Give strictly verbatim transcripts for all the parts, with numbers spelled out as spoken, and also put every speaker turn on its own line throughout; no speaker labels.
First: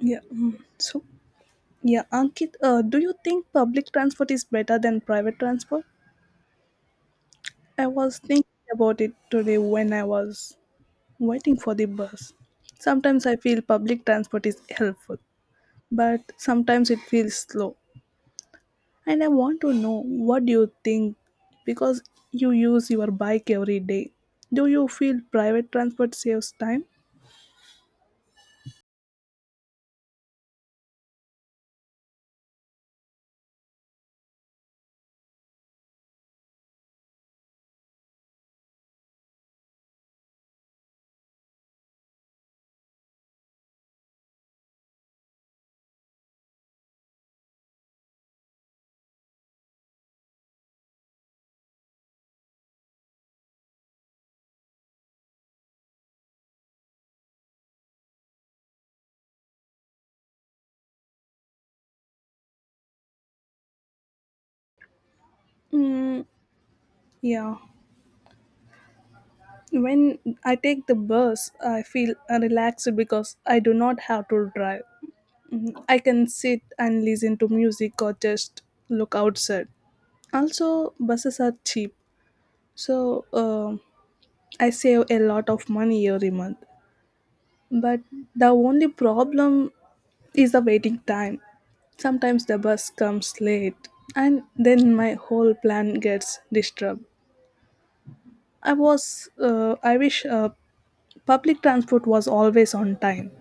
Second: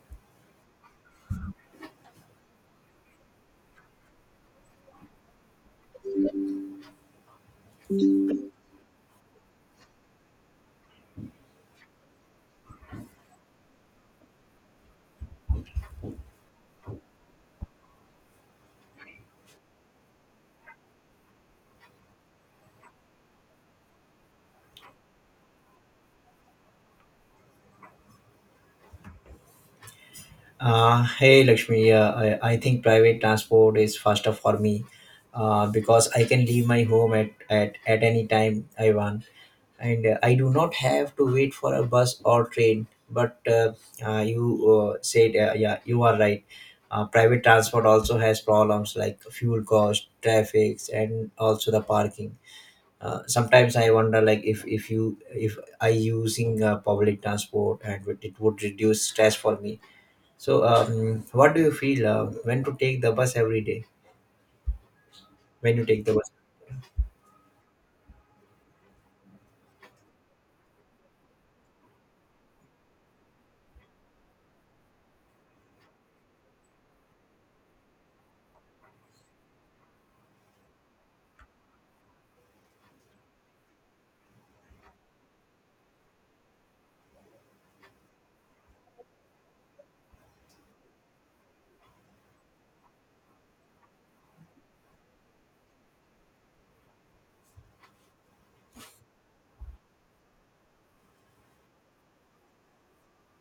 Yeah. mm. So, yeah, Ankit, uh, do you think public transport is better than private transport? I was thinking about it today when I was waiting for the bus. Sometimes I feel public transport is helpful, but sometimes it feels slow. And I want to know what do you think because you use your bike every day. Do you feel private transport saves time?
Uh, hey Lakshmi, uh, I, I think private transport is faster for me uh, because I can leave my home at, at, at any time I want and uh, I do not have to wait for a bus or train. But uh, uh, you uh, said, uh, yeah, you are right. Uh, private transport also has problems like fuel cost, traffic, and also the parking. Uh, sometimes I wonder, like, if, if you if I using uh, public transport and it would reduce stress for me so, um, what do you feel uh, when to take the bus every day? When you take the
Mm,
bus?
yeah. When I take the bus, I feel relaxed because I do not have to drive. Mm, I can sit and listen to music or just look outside. Also, buses are cheap, so uh, I save a lot of money every month. But the only problem is the waiting time. Sometimes the bus comes late, and then my whole plan gets disturbed. I was, uh, I wish uh, public transport was always on time.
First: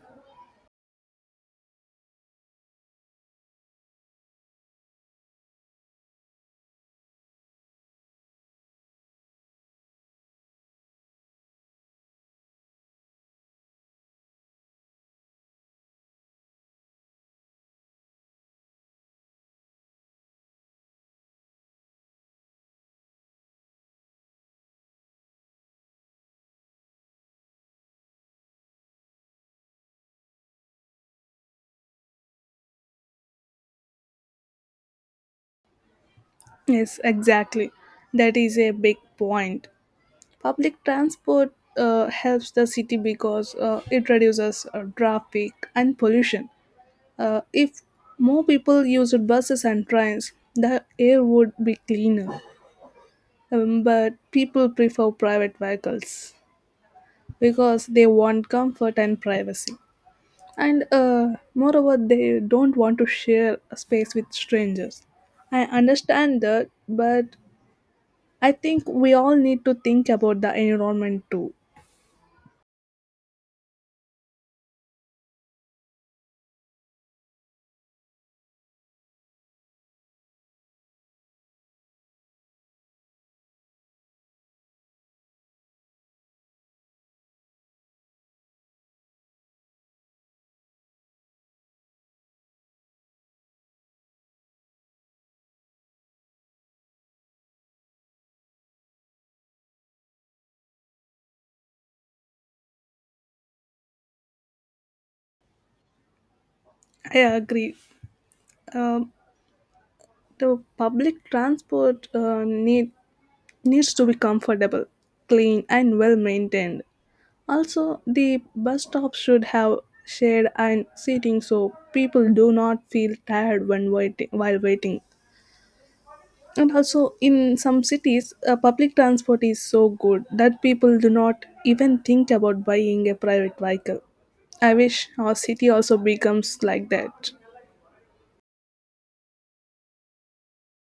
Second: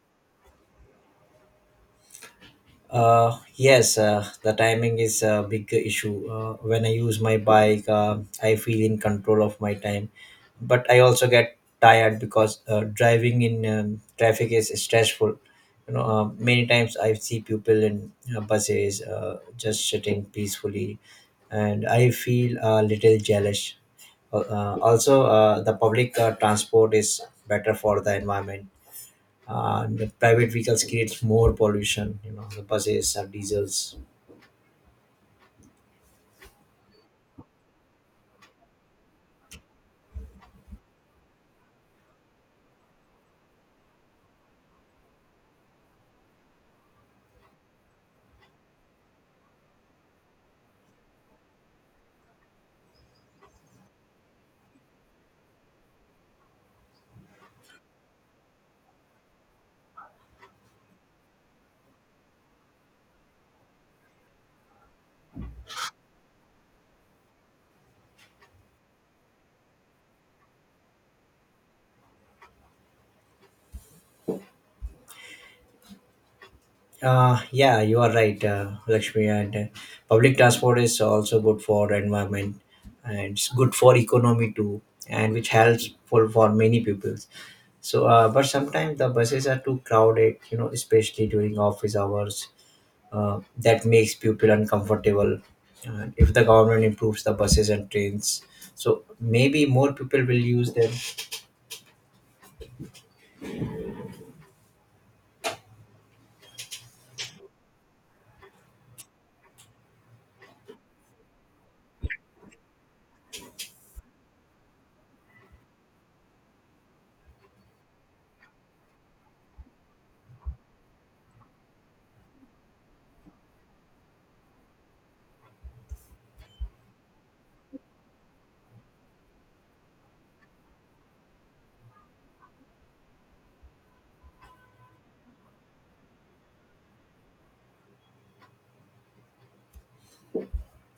Uh, yes, uh, the timing is a big issue. Uh, when I use my bike, uh, I feel in control of my time, but I also get tired because uh, driving in um, traffic is stressful. You know, uh, many times I see people in uh, buses uh, just sitting peacefully, and I feel a little jealous. Uh, also, uh, the public uh, transport is better for the environment. Uh, the private vehicles creates more pollution. You know, the buses or diesels.
Yes, exactly. That is a big point. Public transport uh, helps the city because uh, it reduces uh, traffic and pollution. Uh, if more people used buses and trains, the air would be cleaner. Um, but people prefer private vehicles because they want comfort and privacy. And uh, moreover, they don't want to share a space with strangers. I understand that, but I think we all need to think about the environment too.
Uh, yeah, you are right, uh, Lakshmi. And uh, public transport is also good for environment, and it's good for economy too, and which helps for, for many people. So, uh, but sometimes the buses are too crowded. You know, especially during office hours uh, that makes people uncomfortable. And if the government improves the buses and trains, so maybe more people will use them.
I agree. Um, the public transport uh, need needs to be comfortable, clean, and well maintained. Also, the bus stops should have shade and seating so people do not feel tired when waiting while waiting. And also in some cities uh, public transport is so good that people do not even think about buying a private vehicle. I wish our city also becomes like that.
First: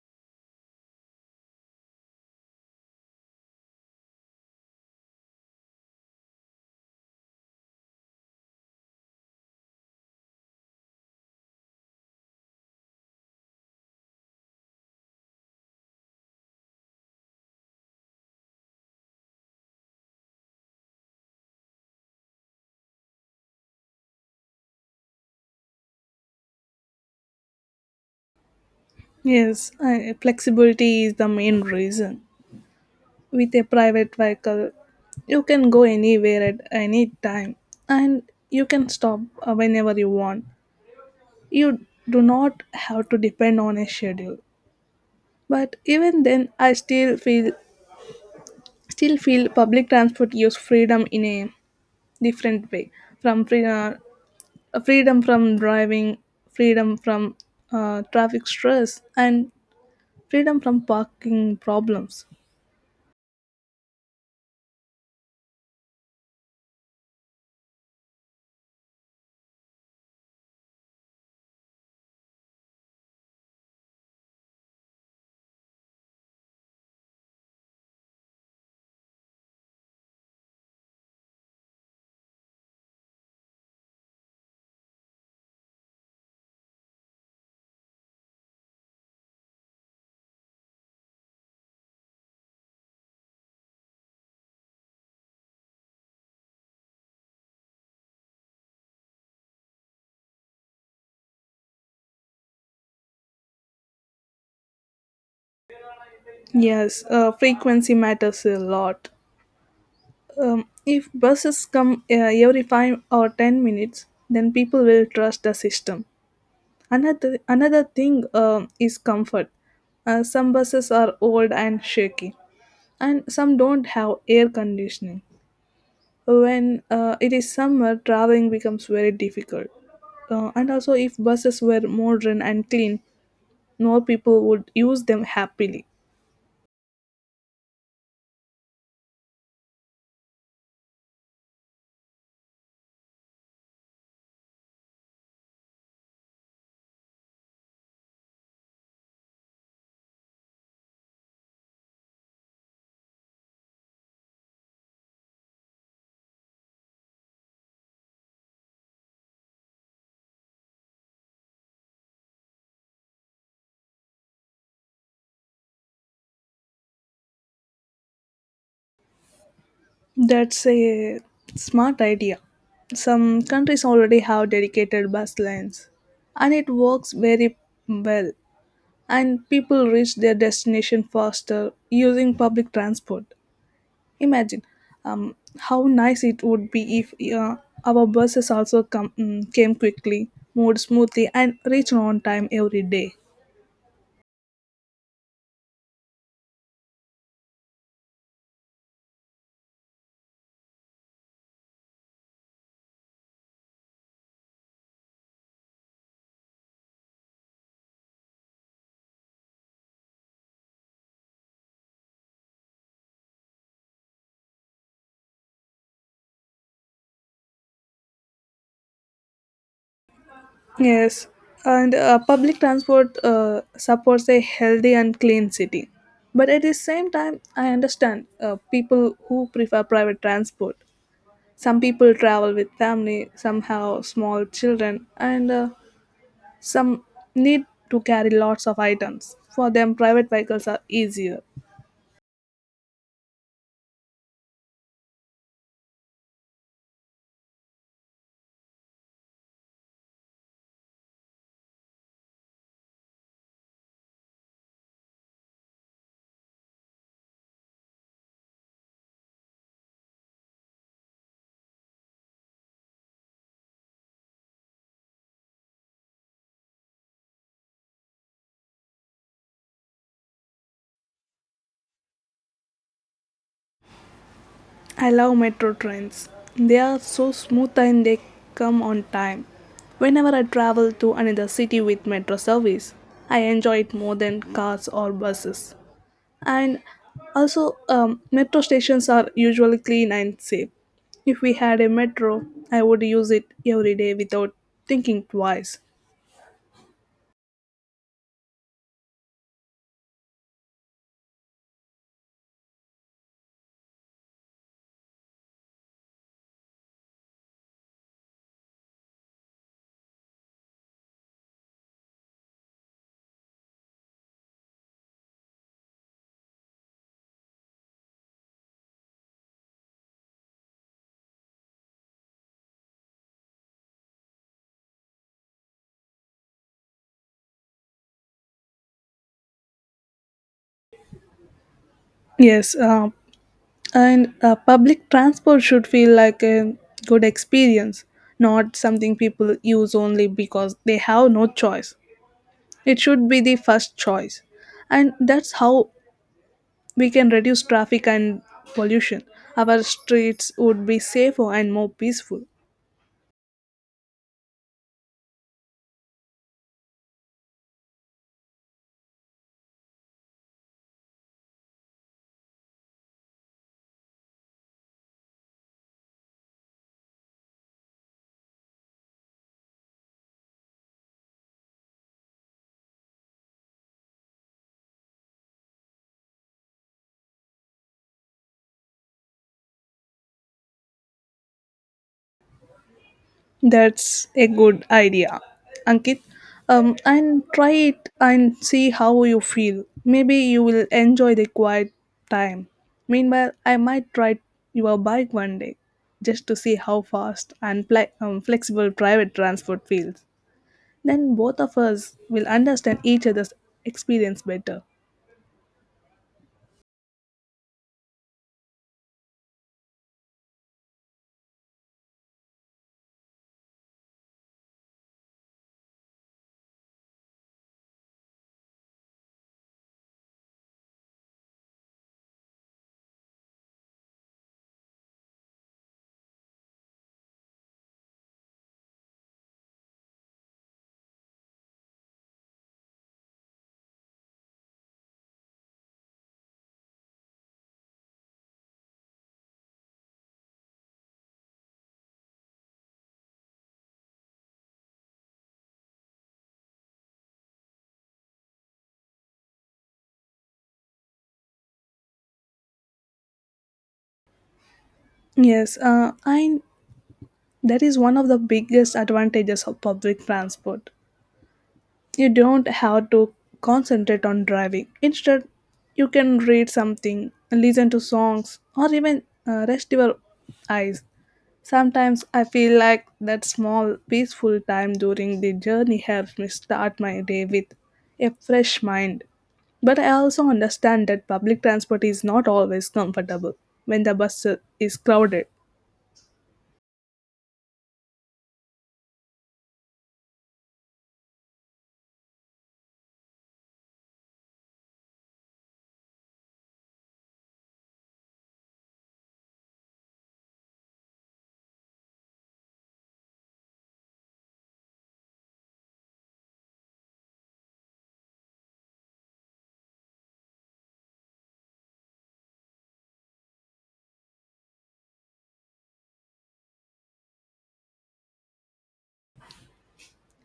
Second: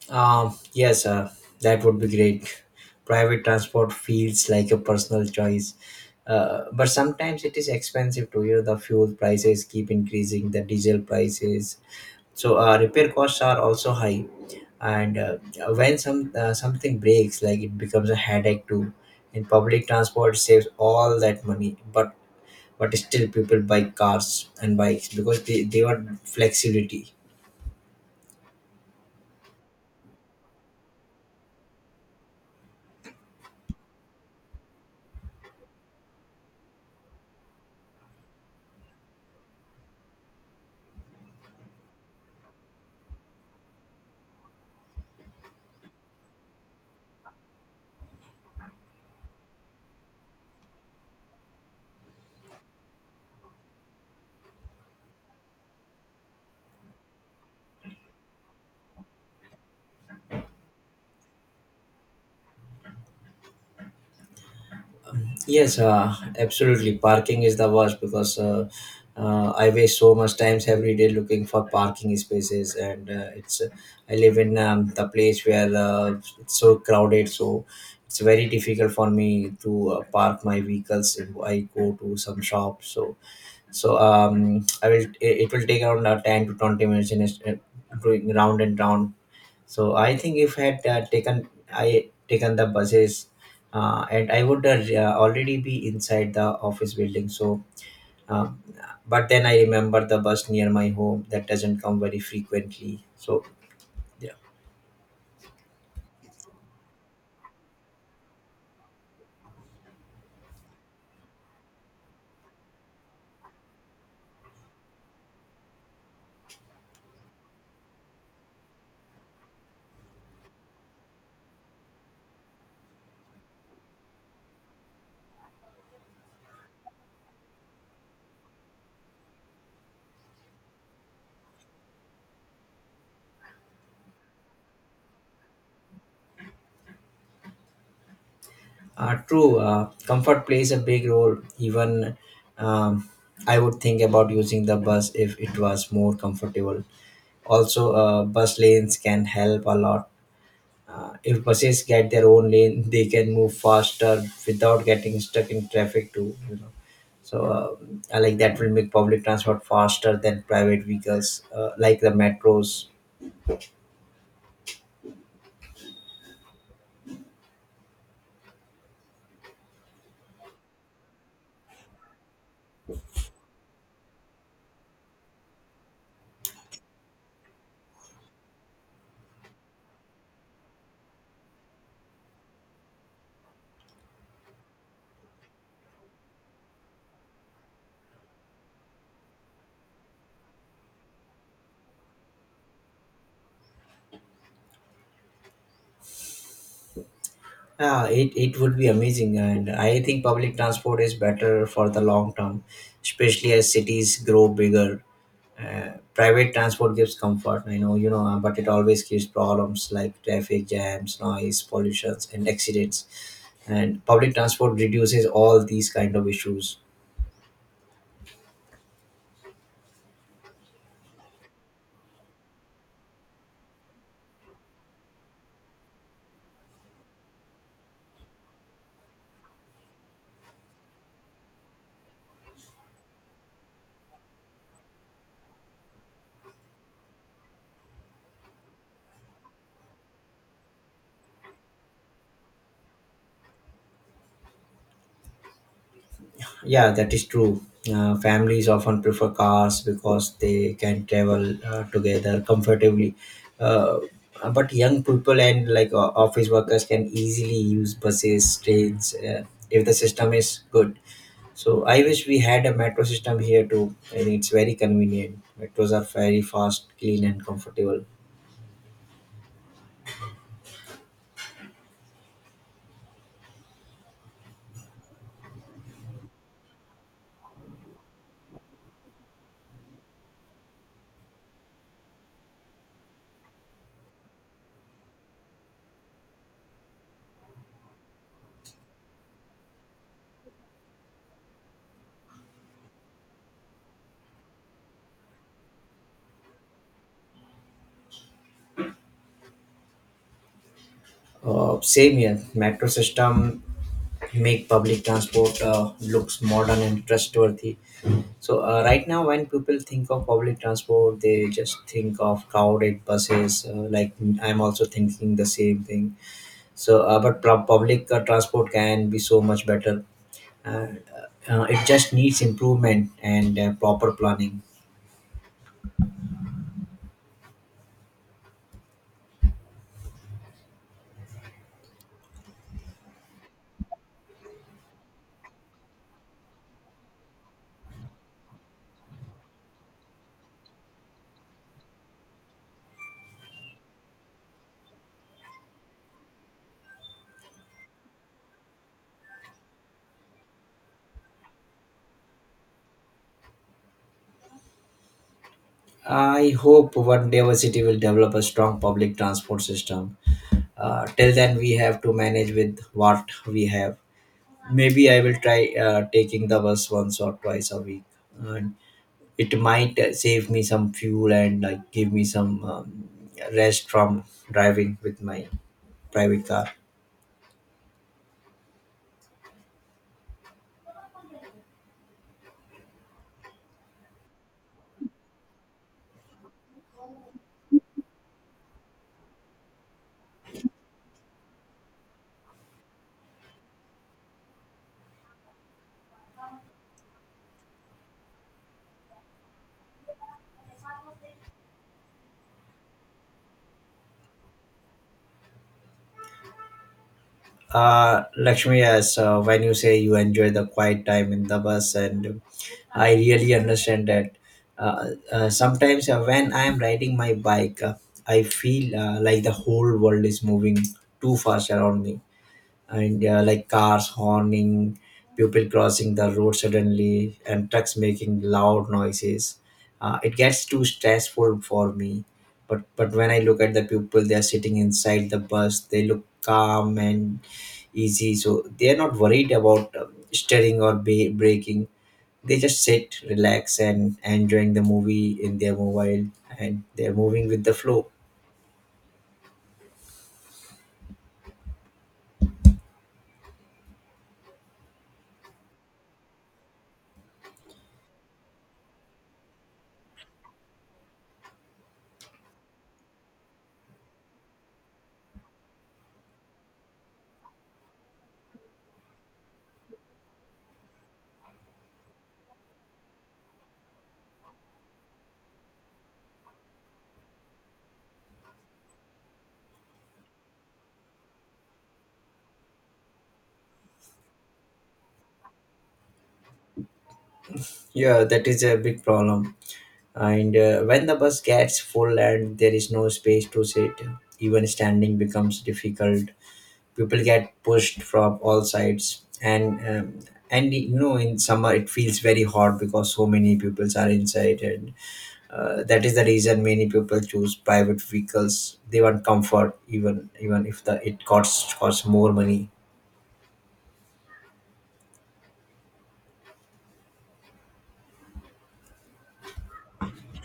Um, yes, uh, that would be great. Private transport feels like a personal choice, uh, but sometimes it is expensive to hear the fuel prices keep increasing, the diesel prices. So uh, repair costs are also high, and uh, when some uh, something breaks, like it becomes a headache too. In public transport, saves all that money, but but still people buy cars and bikes because they, they want flexibility.
Yes, uh, flexibility is the main reason. With a private vehicle, you can go anywhere at any time, and you can stop uh, whenever you want. You do not have to depend on a schedule. But even then I still feel still feel public transport gives freedom in a different way, from free, uh, freedom from driving, freedom from uh, traffic stress, and freedom from parking problems.
Yes, uh, absolutely, parking is the worst because uh, uh, I waste so much times every day looking for parking spaces and uh, it's uh, I live in um, the place where uh, it's so crowded so it's very difficult for me to uh, park my vehicles if I go to some shop, so so um i will it, it will take around uh, ten to twenty minutes in a, doing round and round. So I think if had uh, taken I taken the buses, uh, and I would uh, already be inside the office building. So, um, but then I remember the bus near my home that doesn't come very frequently. So, yeah.
Yes, uh, frequency matters a lot. Um, if buses come uh, every five or ten minutes, then people will trust the system. Another another thing um is comfort. Uh, some buses are old and shaky, and some don't have air conditioning. When uh, it is summer, traveling becomes very difficult. Uh, and also, if buses were modern and clean, more people would use them happily.
Uh, true. Uh, comfort plays a big role. Even um, I would think about using the bus if it was more comfortable. Also, uh, bus lanes can help a lot. Uh, if buses get their own lane, they can move faster without getting stuck in traffic too. You know, so uh, I like that will make public transport faster than private vehicles, uh, like the metros.
That's a smart idea. Some countries already have dedicated bus lines, and it works very well. And people reach their destination faster using public transport. Imagine um, how nice it would be if uh, our buses also come, mm, came quickly, moved smoothly, and reached on time every day.
Yeah, it, it would be amazing, and I think public transport is better for the long term, especially as cities grow bigger. Uh, private transport gives comfort, I know, you know, uh, but it always gives problems like traffic jams, noise, pollutions, and accidents. And public transport reduces all these kind of issues.
Yes, and uh, public transport uh, supports a healthy and clean city. But at the same time, I understand uh, people who prefer private transport. Some people travel with family, some have small children, and uh, some need to carry lots of items. For them, private vehicles are easier.
Yeah, that is true. Uh, families often prefer cars because they can travel uh, together comfortably. Uh, but young people and like uh, office workers can easily use buses, trains, uh, if the system is good. So I wish we had a metro system here too, and it's very convenient. Metros are very fast, clean, and comfortable.
I love metro trains. They are so smooth and they come on time. Whenever I travel to another city with metro service, I enjoy it more than cars or buses. And also, um, metro stations are usually clean and safe. If we had a metro, I would use it every day without thinking twice.
Uh, same here. Metro system make public transport uh, looks modern and trustworthy. So uh, right now, when people think of public transport, they just think of crowded buses. Uh, like, I'm also thinking the same thing. So, uh, but pub- public uh, transport can be so much better. And, uh, uh, it just needs improvement and uh, proper planning.
Yes, uh, and uh, public transport should feel like a good experience, not something people use only because they have no choice. It should be the first choice. And that's how we can reduce traffic and pollution. Our streets would be safer and more peaceful.
I hope one day our city will develop a strong public transport system. Uh, till then, we have to manage with what we have. Maybe I will try uh, taking the bus once or twice a week, and it might uh, save me some fuel and like give me some um, rest from driving with my private car.
That's a good idea, Ankit. Um, and try it and see how you feel. Maybe you will enjoy the quiet time. Meanwhile, I might try your bike one day just to see how fast and pla- um, flexible private transport feels. Then both of us will understand each other's experience better.
Uh, Lakshmi, yes, uh, when you say you enjoy the quiet time in the bus, and I really understand that. Uh, uh, sometimes uh, when I am riding my bike, uh, I feel uh, like the whole world is moving too fast around me and uh, like cars horning, people crossing the road suddenly, and trucks making loud noises. Uh, it gets too stressful for me. But but when I look at the people, they are sitting inside the bus. They look calm and easy, so they are not worried about um, steering or ba- braking. They just sit, relax, and enjoying the movie in their mobile, and they are moving with the flow.
Yes, uh, I that is one of the biggest advantages of public transport. You don't have to concentrate on driving. Instead, you can read something, listen to songs, or even uh, rest your eyes. Sometimes I feel like that small, peaceful time during the journey helps me start my day with a fresh mind. But I also understand that public transport is not always comfortable when the bus is crowded.
Yeah, that is a big problem, and uh, when the bus gets full and there is no space to sit, even standing becomes difficult. People get pushed from all sides, and um, and you know, in summer it feels very hot because so many people are inside, and uh, that is the reason many people choose private vehicles. They want comfort, even even if the it costs costs more money.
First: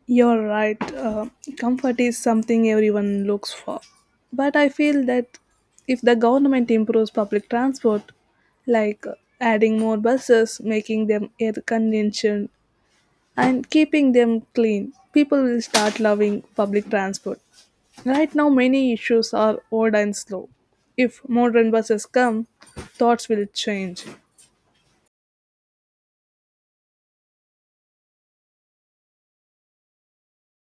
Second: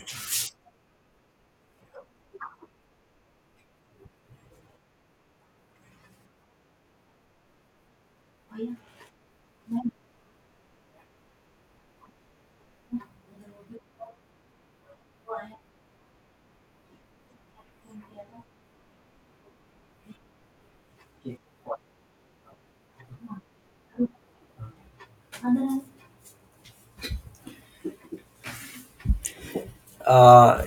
You're right, uh, comfort is something everyone looks for. But I feel that if the government improves public transport, like uh, adding more buses, making them air conditioned, and keeping them clean, people will start loving public transport. Right now, many issues are old and slow. If modern buses come, thoughts will change.
uh,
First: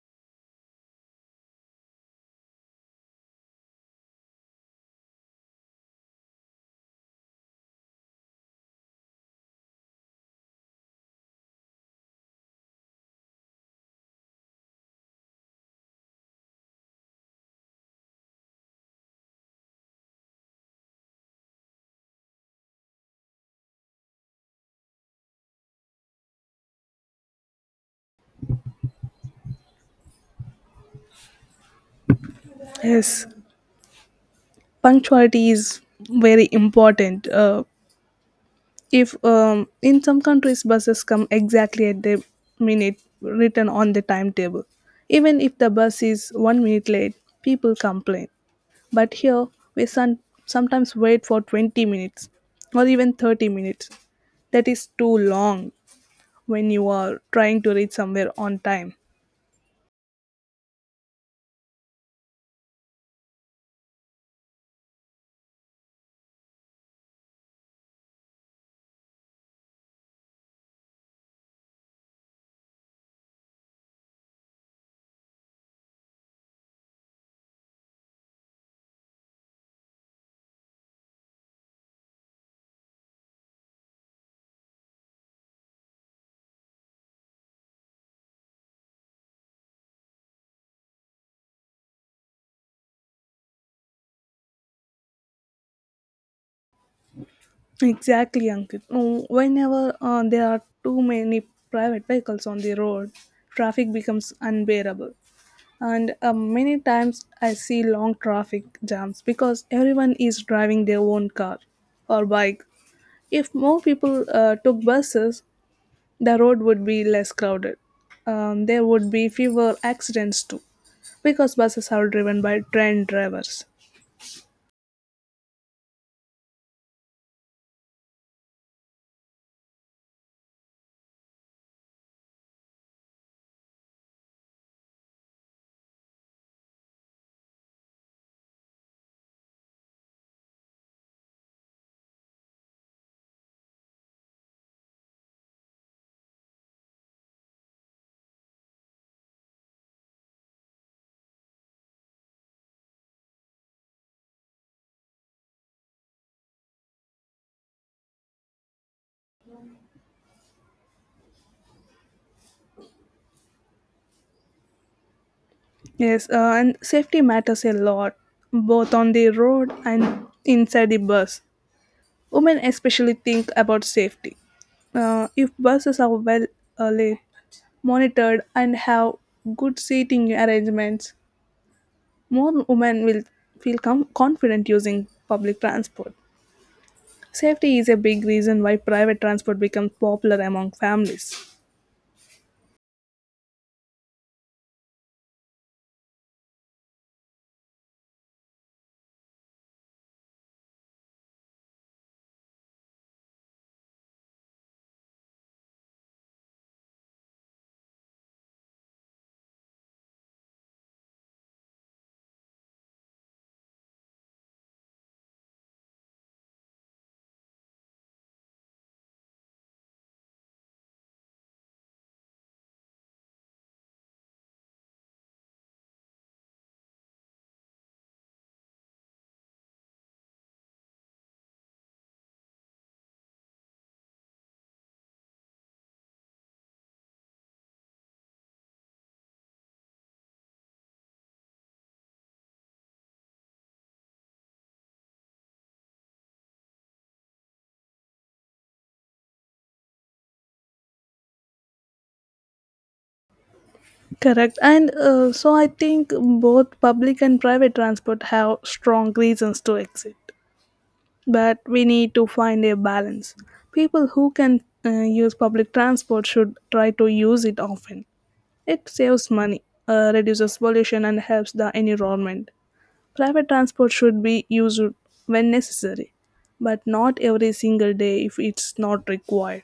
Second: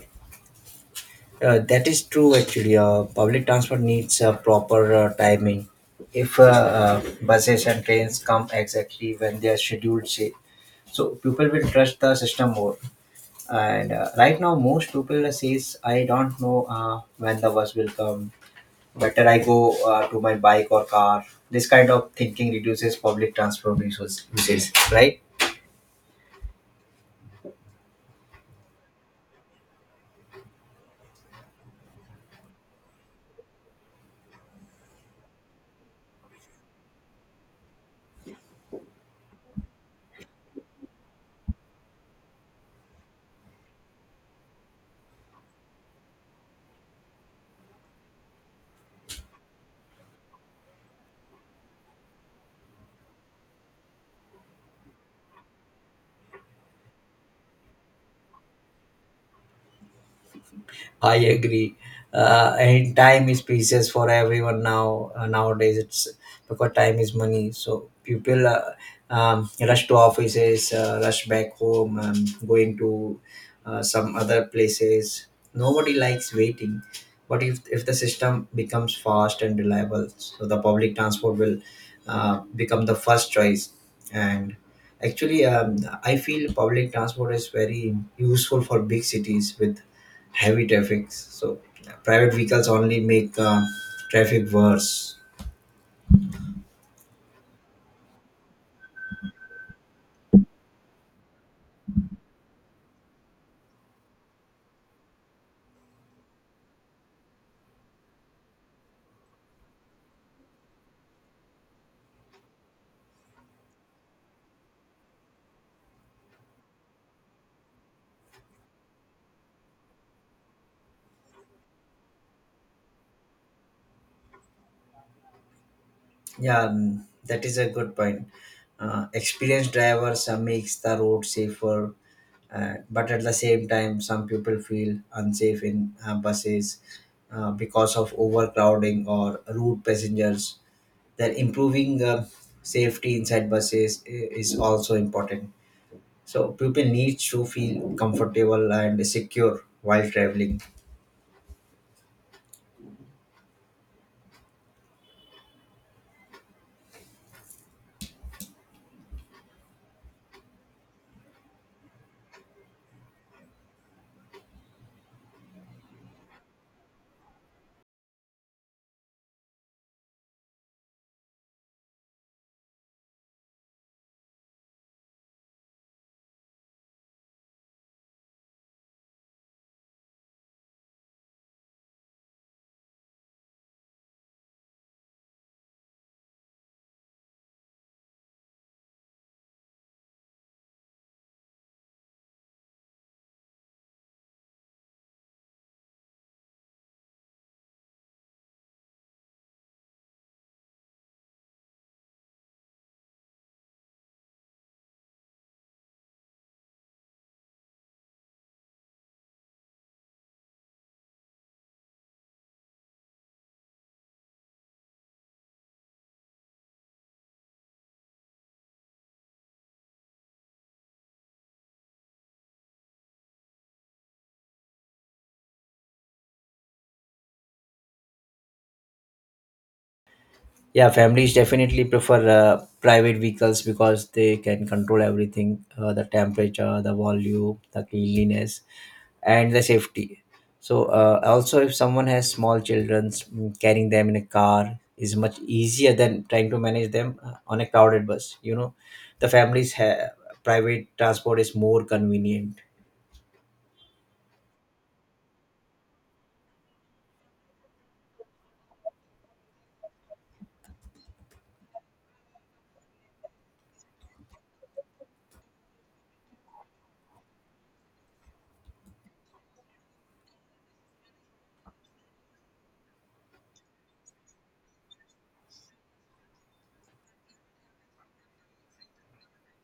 Uh, that is true actually. Uh, public transport needs uh, proper uh, timing. If uh, uh, buses and trains come exactly when they are scheduled, say, so people will trust the system more. And uh, right now, most people says, "I don't know uh, when the bus will come. Better I go uh, to my bike or car." This kind of thinking reduces public transport resources, right?
Yes, punctuality is very important. Uh, if um, in some countries buses come exactly at the minute written on the timetable, even if the bus is one minute late, people complain. But here, we son- sometimes wait for twenty minutes or even thirty minutes. That is too long when you are trying to reach somewhere on time.
I agree. Uh, and time is precious for everyone now. Uh, nowadays, it's because time is money. So people uh, um, rush to offices, uh, rush back home, um, going to uh, some other places. Nobody likes waiting. But if if the system becomes fast and reliable, so the public transport will uh, become the first choice. And actually, um, I feel public transport is very useful for big cities with heavy traffic. So yeah, private vehicles only make uh, traffic worse.
Exactly, Ankit. No, whenever uh, there are too many private vehicles on the road, traffic becomes unbearable. And uh, many times I see long traffic jams because everyone is driving their own car or bike. If more people uh, took buses, the road would be less crowded. Um, there would be fewer accidents too, because buses are driven by trained drivers.
Yeah, mm, that is a good point. Uh, experienced drivers uh, makes the road safer, uh, but at the same time, some people feel unsafe in uh, buses uh, because of overcrowding or rude passengers. That improving uh, safety inside buses i- is also important. So people need to feel comfortable and secure while traveling.
Yes, uh, and safety matters a lot, both on the road and inside the bus. Women especially think about safety. Uh, if buses are well uh, lit, monitored, and have good seating arrangements, more women will feel com- confident using public transport. Safety is a big reason why private transport becomes popular among families.
Yeah, families definitely prefer uh, private vehicles because they can control everything, uh, the temperature, the volume, the cleanliness, and the safety. So uh, also, if someone has small children, mm, carrying them in a car is much easier than trying to manage them uh, on a crowded bus. You know, the families have, private transport is more convenient.
Correct. And uh, so I think both public and private transport have strong reasons to exit. But we need to find a balance. People who can uh, use public transport should try to use it often. It saves money, uh, reduces pollution, and helps the environment. Private transport should be used when necessary, but not every single day if it's not required.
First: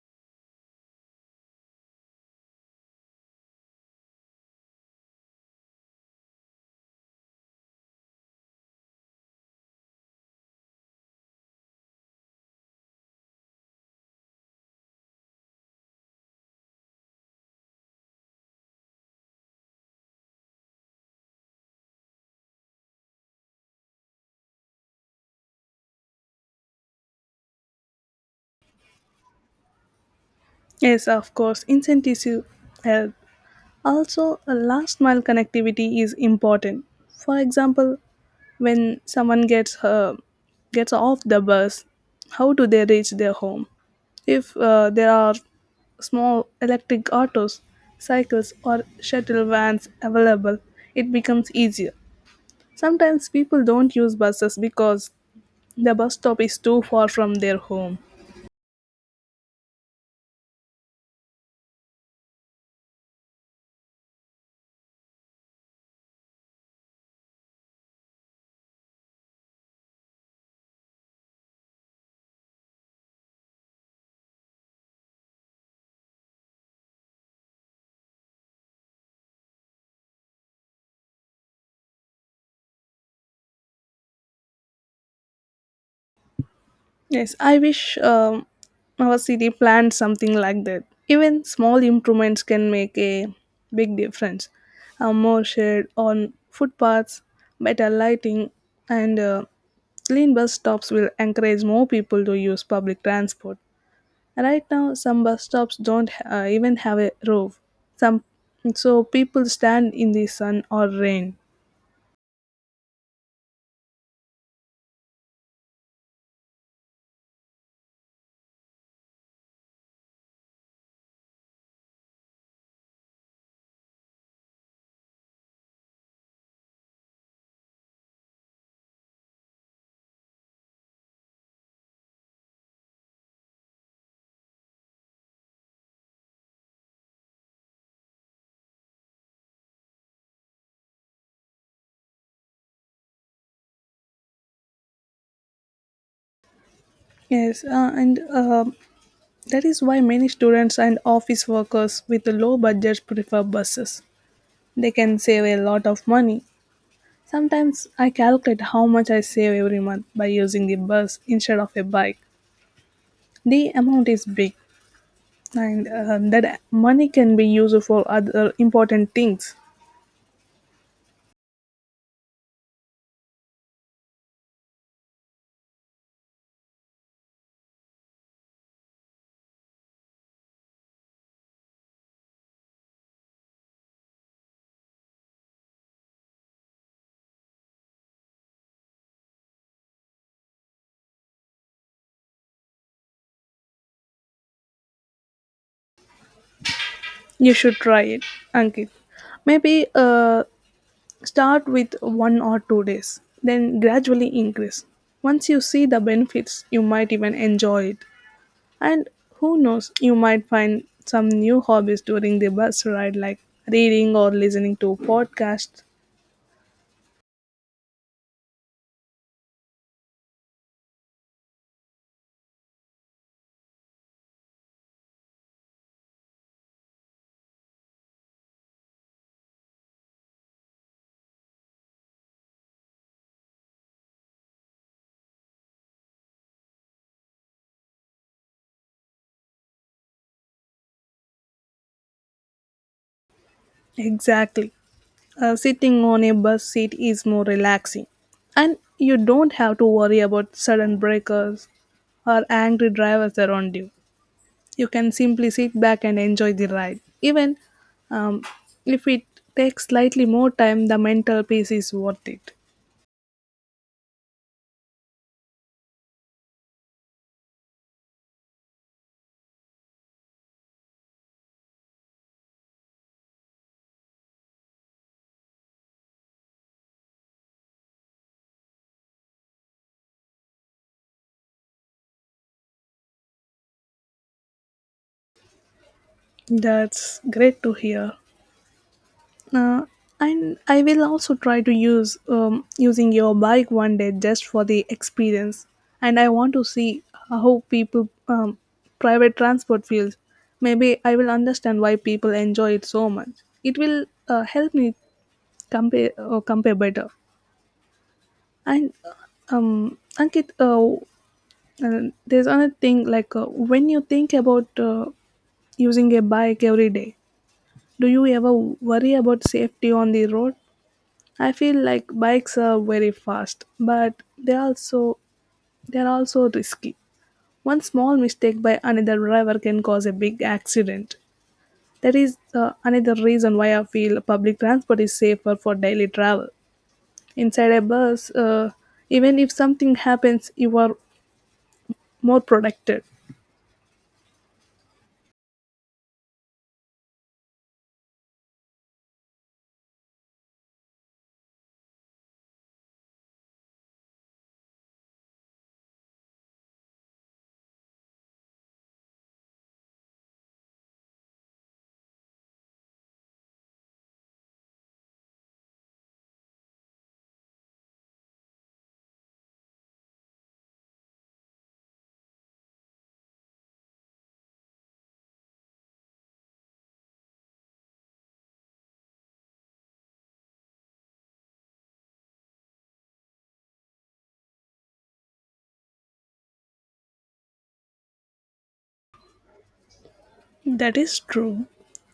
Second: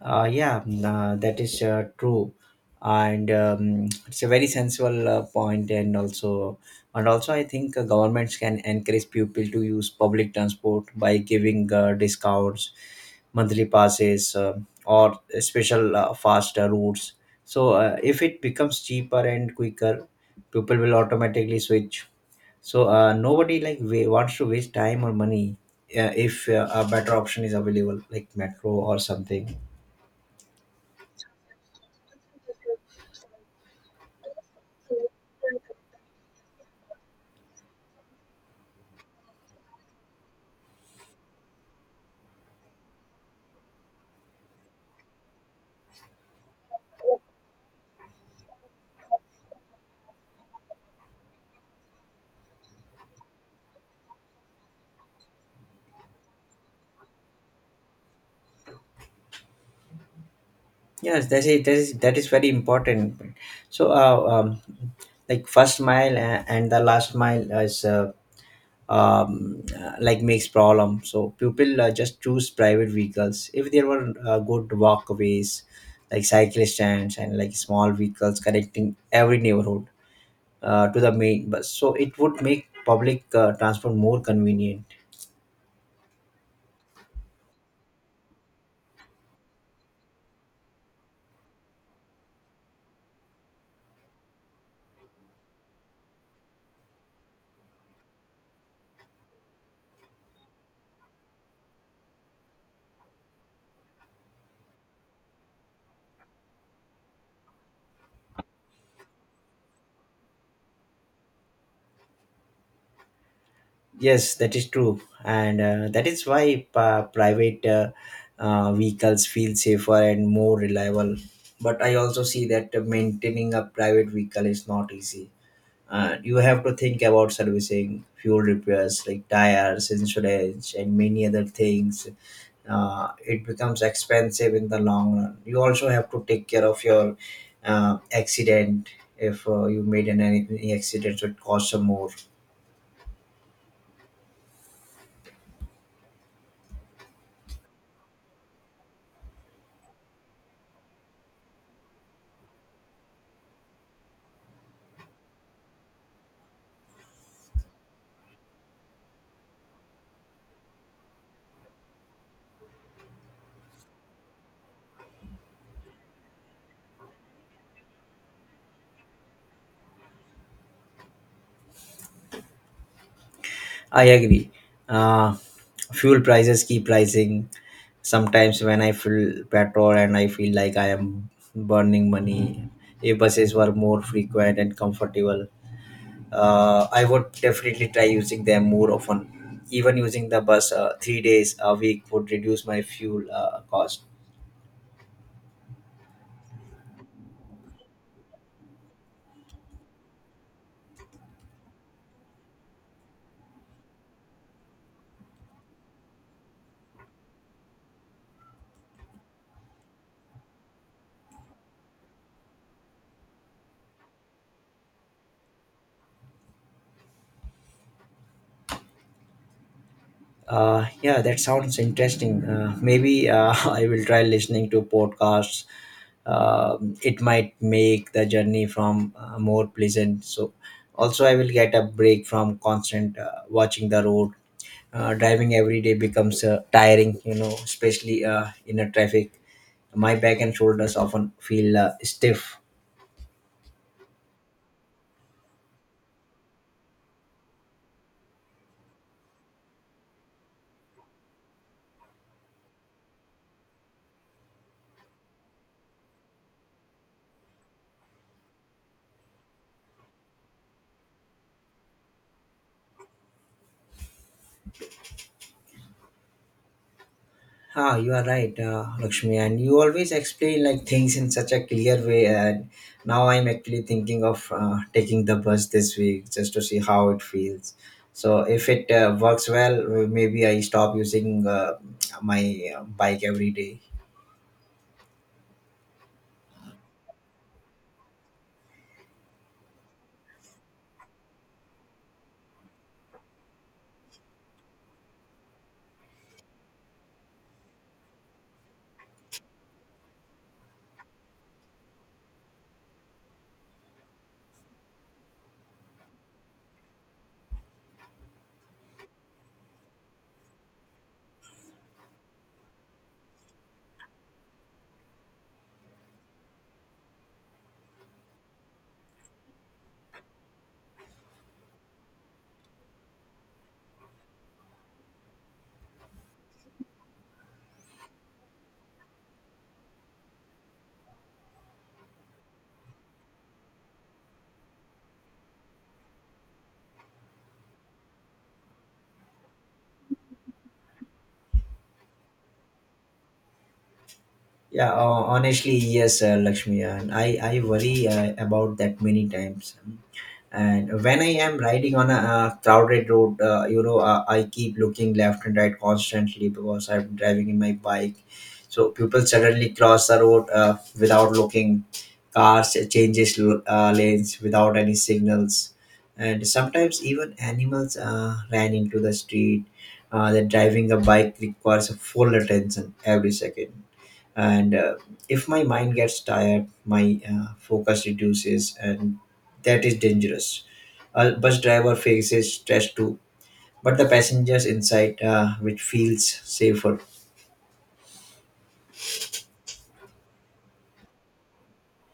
Uh, yeah, mm, uh, that is uh, true, and um, it's a very sensible uh, point, and also, and also, I think uh, governments can encourage people to use public transport by giving uh, discounts, monthly passes, uh, or special uh, faster routes. So, uh, if it becomes cheaper and quicker, people will automatically switch. So, uh, nobody like wa- wants to waste time or money uh, if uh, a better option is available, like metro or something.
Yes, of course, incentive help. Also, a last mile connectivity is important. For example, when someone gets uh, gets off the bus, how do they reach their home? If uh, there are small electric autos, cycles, or shuttle vans available, it becomes easier. Sometimes people don't use buses because the bus stop is too far from their home.
Yes, that is that is that is very important. So, uh, um, like, first mile a- and the last mile is uh, um, uh, like, makes problem. So people uh, just choose private vehicles. If there were uh, good walkways, like cycle stands and like small vehicles connecting every neighborhood uh, to the main bus, so it would make public uh, transport more convenient.
Yes, I wish um, our city planned something like that. Even small improvements can make a big difference. A more shade on footpaths, better lighting, and uh, clean bus stops will encourage more people to use public transport. Right now, some bus stops don't uh, even have a roof. Some so people stand in the sun or rain.
Yes, that is true, and uh, that is why uh, private uh, uh, vehicles feel safer and more reliable. But I also see that uh, maintaining a private vehicle is not easy. Uh, you have to think about servicing, fuel repairs like tires, insurance, and many other things. Uh, it becomes expensive in the long run. You also have to take care of your uh, accident. If uh, you made an any accident, so it costs some more.
Yes, uh, and uh, that is why many students and office workers with low budgets prefer buses. They can save a lot of money. Sometimes I calculate how much I save every month by using the bus instead of a bike. The amount is big, and um, that money can be used for other important things.
I agree. Uh, Fuel prices keep rising. Sometimes when I fill petrol and I feel like I am burning money, if buses were more frequent and comfortable, uh, I would definitely try using them more often. Even using the bus uh, three days a week would reduce my fuel uh, cost.
You should try it, Ankit. Maybe uh, start with one or two days, then gradually increase. Once you see the benefits, you might even enjoy it. And who knows, you might find some new hobbies during the bus ride, like reading or listening to podcasts.
Uh, yeah, that sounds interesting. Uh, maybe uh, I will try listening to podcasts. Um, it might make the journey from uh, more pleasant. So also I will get a break from constant uh, watching the road. Uh, driving every day becomes uh, tiring, you know, especially uh, in a traffic. My back and shoulders often feel uh, stiff.
Exactly. Uh, sitting on a bus seat is more relaxing. And you don't have to worry about sudden breakers or angry drivers around you. You can simply sit back and enjoy the ride. Even um, if it takes slightly more time, the mental peace is worth it.
Ah, you are right, uh, Lakshmi, and you always explain like things in such a clear way. And now I'm actually thinking of uh, taking the bus this week just to see how it feels. So if it uh, works well, maybe I stop using uh, my uh, bike every day.
That's great to hear. Uh, and I will also try to use um, using your bike one day just for the experience. And I want to see how people um, private transport feels. Maybe I will understand why people enjoy it so much. It will uh, help me compare uh, compare better. And uh, um, Ankit, uh, uh, there's another thing like uh, when you think about uh, using a bike every day, do you ever worry about safety on the road? I feel like bikes are very fast, but they also they are also risky. One small mistake by another driver can cause a big accident. That is uh, another reason why I feel public transport is safer for daily travel. Inside a bus, uh, even if something happens, you are more protected.
Yeah, uh, honestly, yes, uh, Lakshmi, and I I worry uh, about that many times. And when I am riding on a, uh crowded road, uh, you know uh, I keep looking left and right constantly because I'm driving in my bike. So people suddenly cross the road uh, without looking. Cars changes uh, lanes without any signals, and sometimes even animals uh, ran into the street. Uh, that driving a bike requires a full attention every second. And uh, if my mind gets tired, my uh, focus reduces, and that is dangerous. A bus driver faces stress too, but the passengers inside, uh, which feels safer.
That is true.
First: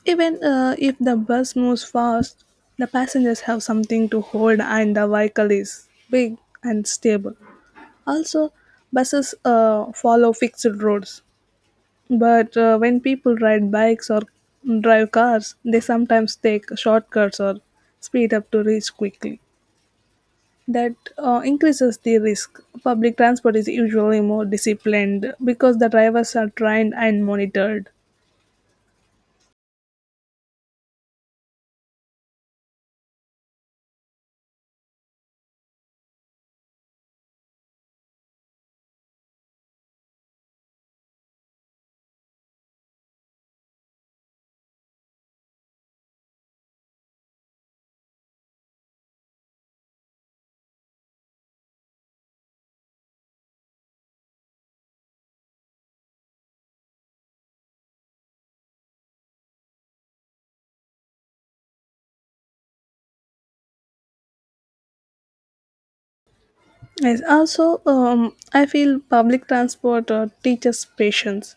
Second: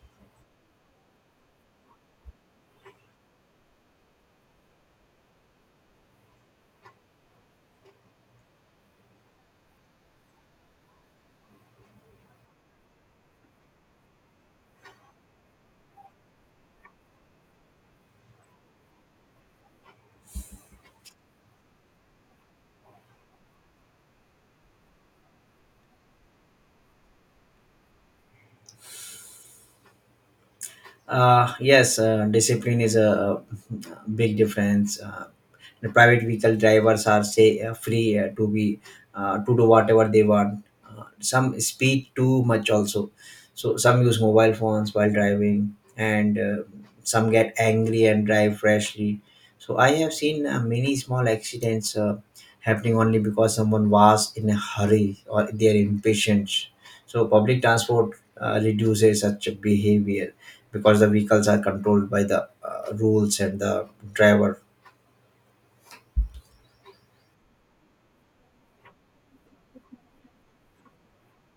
Even uh, if the bus moves fast, the passengers have something to hold and the vehicle is big and stable. Also, buses uh, follow fixed roads, but uh, when people ride bikes or drive cars, they sometimes take shortcuts or speed up to reach quickly. That uh, increases the risk. Public transport is usually more disciplined because the drivers are trained and monitored.
uh, Yes, uh, discipline is a, a big difference uh, The private vehicle drivers are say uh, free uh, to be uh, to do whatever they want. Uh, some speak too much also, so some use mobile phones while driving, and uh, some get angry and drive rashly. So I have seen uh, many small accidents uh, happening only because someone was in a hurry or they are impatient. So public transport uh, reduces such behavior because the vehicles are controlled by the uh, rules and the driver.
Yes, also, um, I feel public transport uh, teaches patience.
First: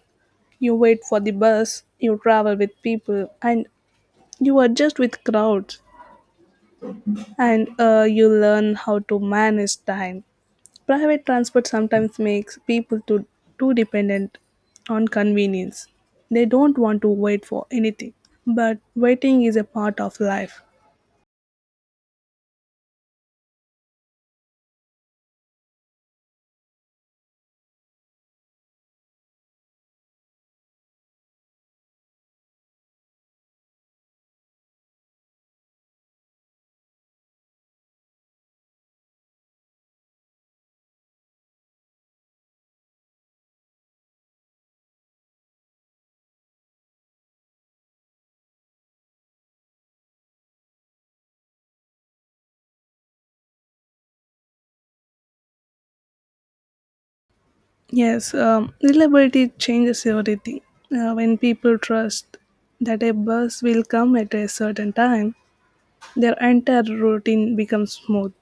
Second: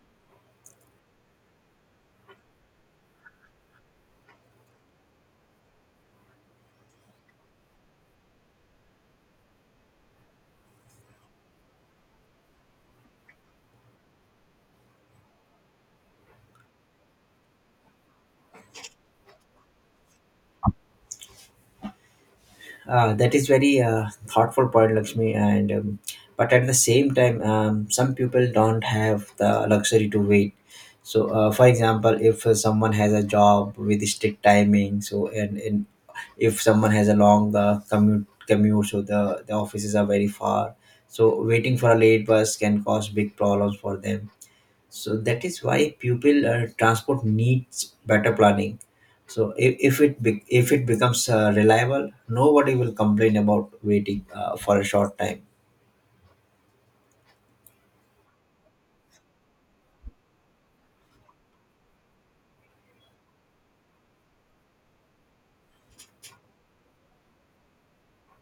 You wait for the bus, you travel with people, and you adjust with crowds. And uh, you learn how to manage time. Private transport sometimes makes people too, too dependent on convenience. They don't want to wait for anything, but waiting is a part of life.
Uh, that is very uh, thoughtful point, Lakshmi. And um, but at the same time, um, some people don't have the luxury to wait. So, uh, for example, if uh, someone has a job with strict timing, so and, and if someone has a long uh, commute commute so the the offices are very far. So waiting for a late bus can cause big problems for them. So that is why pupil uh, transport needs better planning. So if, if it be, if it becomes uh, reliable, nobody will complain about waiting uh, for a short time.
Yes, um, reliability changes everything. Uh, when people trust that a bus will come at a certain time, their entire routine becomes smooth.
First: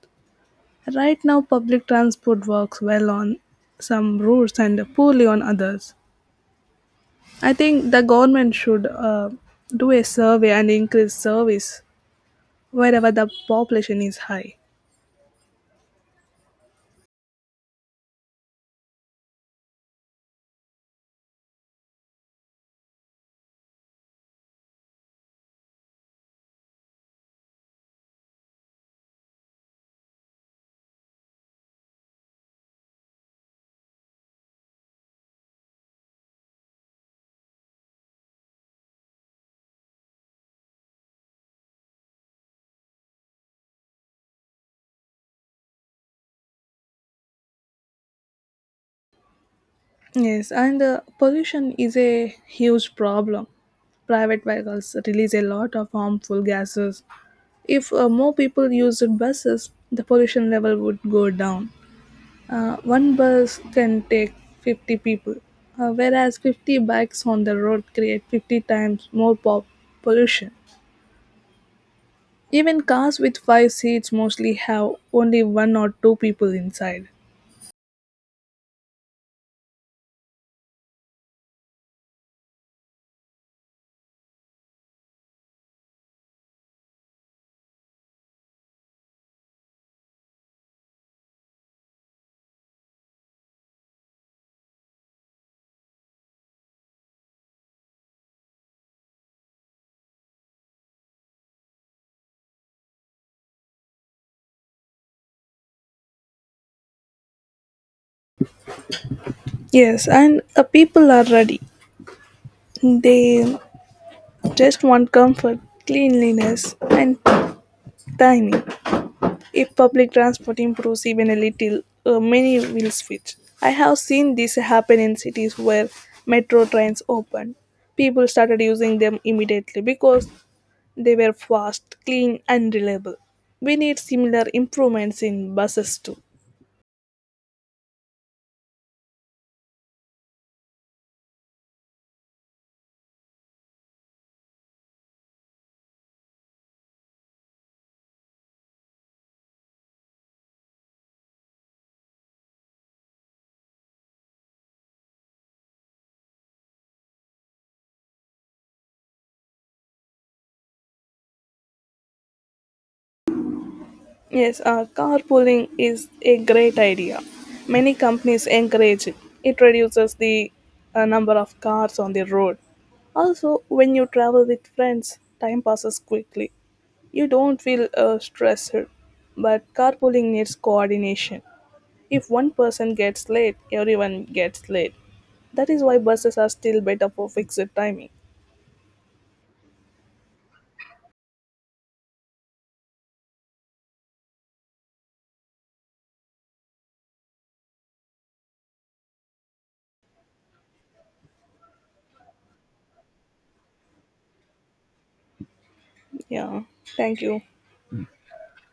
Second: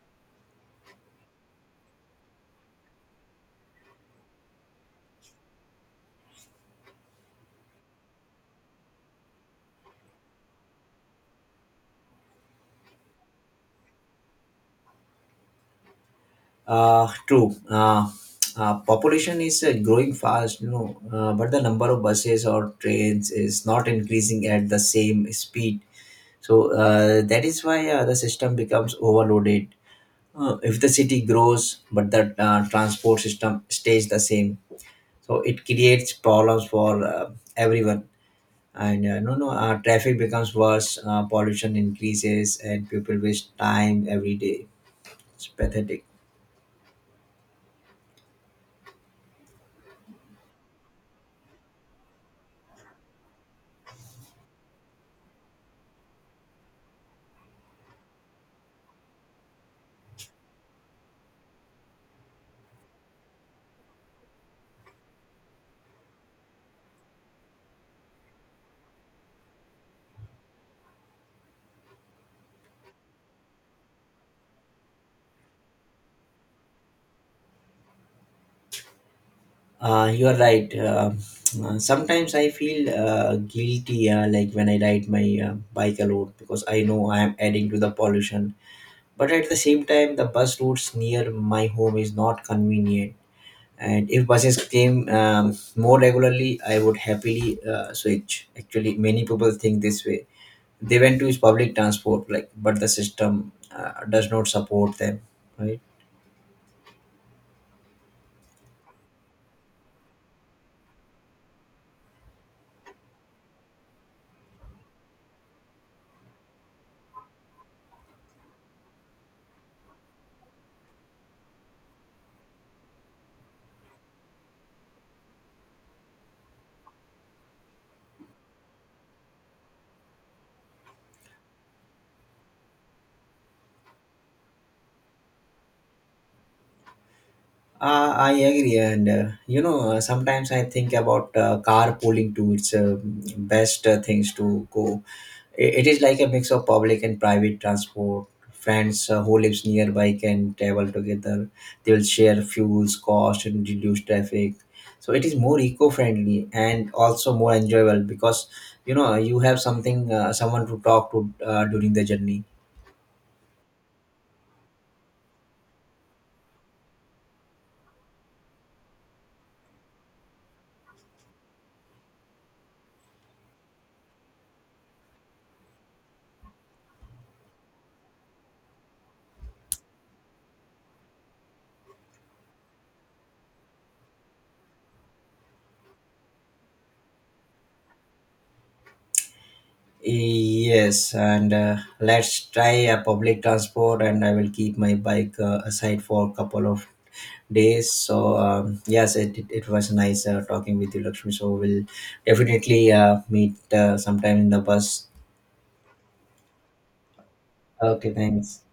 Right now, public transport works well on some routes and poorly on others. I think the government should uh, do a survey and increase service wherever the population is high.
uh, True. Uh, uh, population is uh, growing fast, you know, uh, but the number of buses or trains is not increasing at the same speed. So uh, that is why uh, the system becomes overloaded. Uh, if the city grows but the uh, transport system stays the same, so it creates problems for uh, everyone. And uh, no no uh, traffic becomes worse, uh, pollution increases, and people waste time every day. It's pathetic.
Yes, and uh, pollution is a huge problem. Private vehicles release a lot of harmful gases. If uh, more people used buses, the pollution level would go down. Uh, one bus can take fifty people, uh, whereas fifty bikes on the road create fifty times more pop- pollution. Even cars with five seats mostly have only one or two people inside.
Uh, you are right. Uh, uh, sometimes I feel uh, guilty, uh, like when I ride my uh, bike alone, because I know I am adding to the pollution. But at the same time, the bus routes near my home is not convenient. And if buses came um, more regularly, I would happily uh, switch. Actually, many people think this way. They went to public transport like, but the system uh, does not support them, right?
Yes, and the people are ready. They just want comfort, cleanliness, and timing. If public transport improves even a little, uh, many will switch. I have seen this happen in cities where metro trains opened. People started using them immediately because they were fast, clean, and reliable. We need similar improvements in buses too.
uh, I agree, and uh, you know uh, sometimes I think about uh, carpooling too. It's uh, best uh, things to go. I- It is like a mix of public and private transport. Friends uh, who lives nearby can travel together. They will share fuels, cost, and reduce traffic. So it is more eco-friendly and also more enjoyable because, you know, you have something, uh, someone to talk to uh, during the journey.
Yes, uh, carpooling is a great idea. Many companies encourage it. It reduces the uh, number of cars on the road. Also, when you travel with friends, time passes quickly. You don't feel uh, stressed. But carpooling needs coordination. If one person gets late, everyone gets late. That is why buses are still better for fixed timing.
Yes, and uh, let's try a public transport, and I will keep my bike uh, aside for a couple of days. So um, yes, it, it, it was nice uh, talking with you, Lakshmi. So we'll definitely uh, meet uh, sometime in the bus.
Yeah, thank you.
Okay, thanks.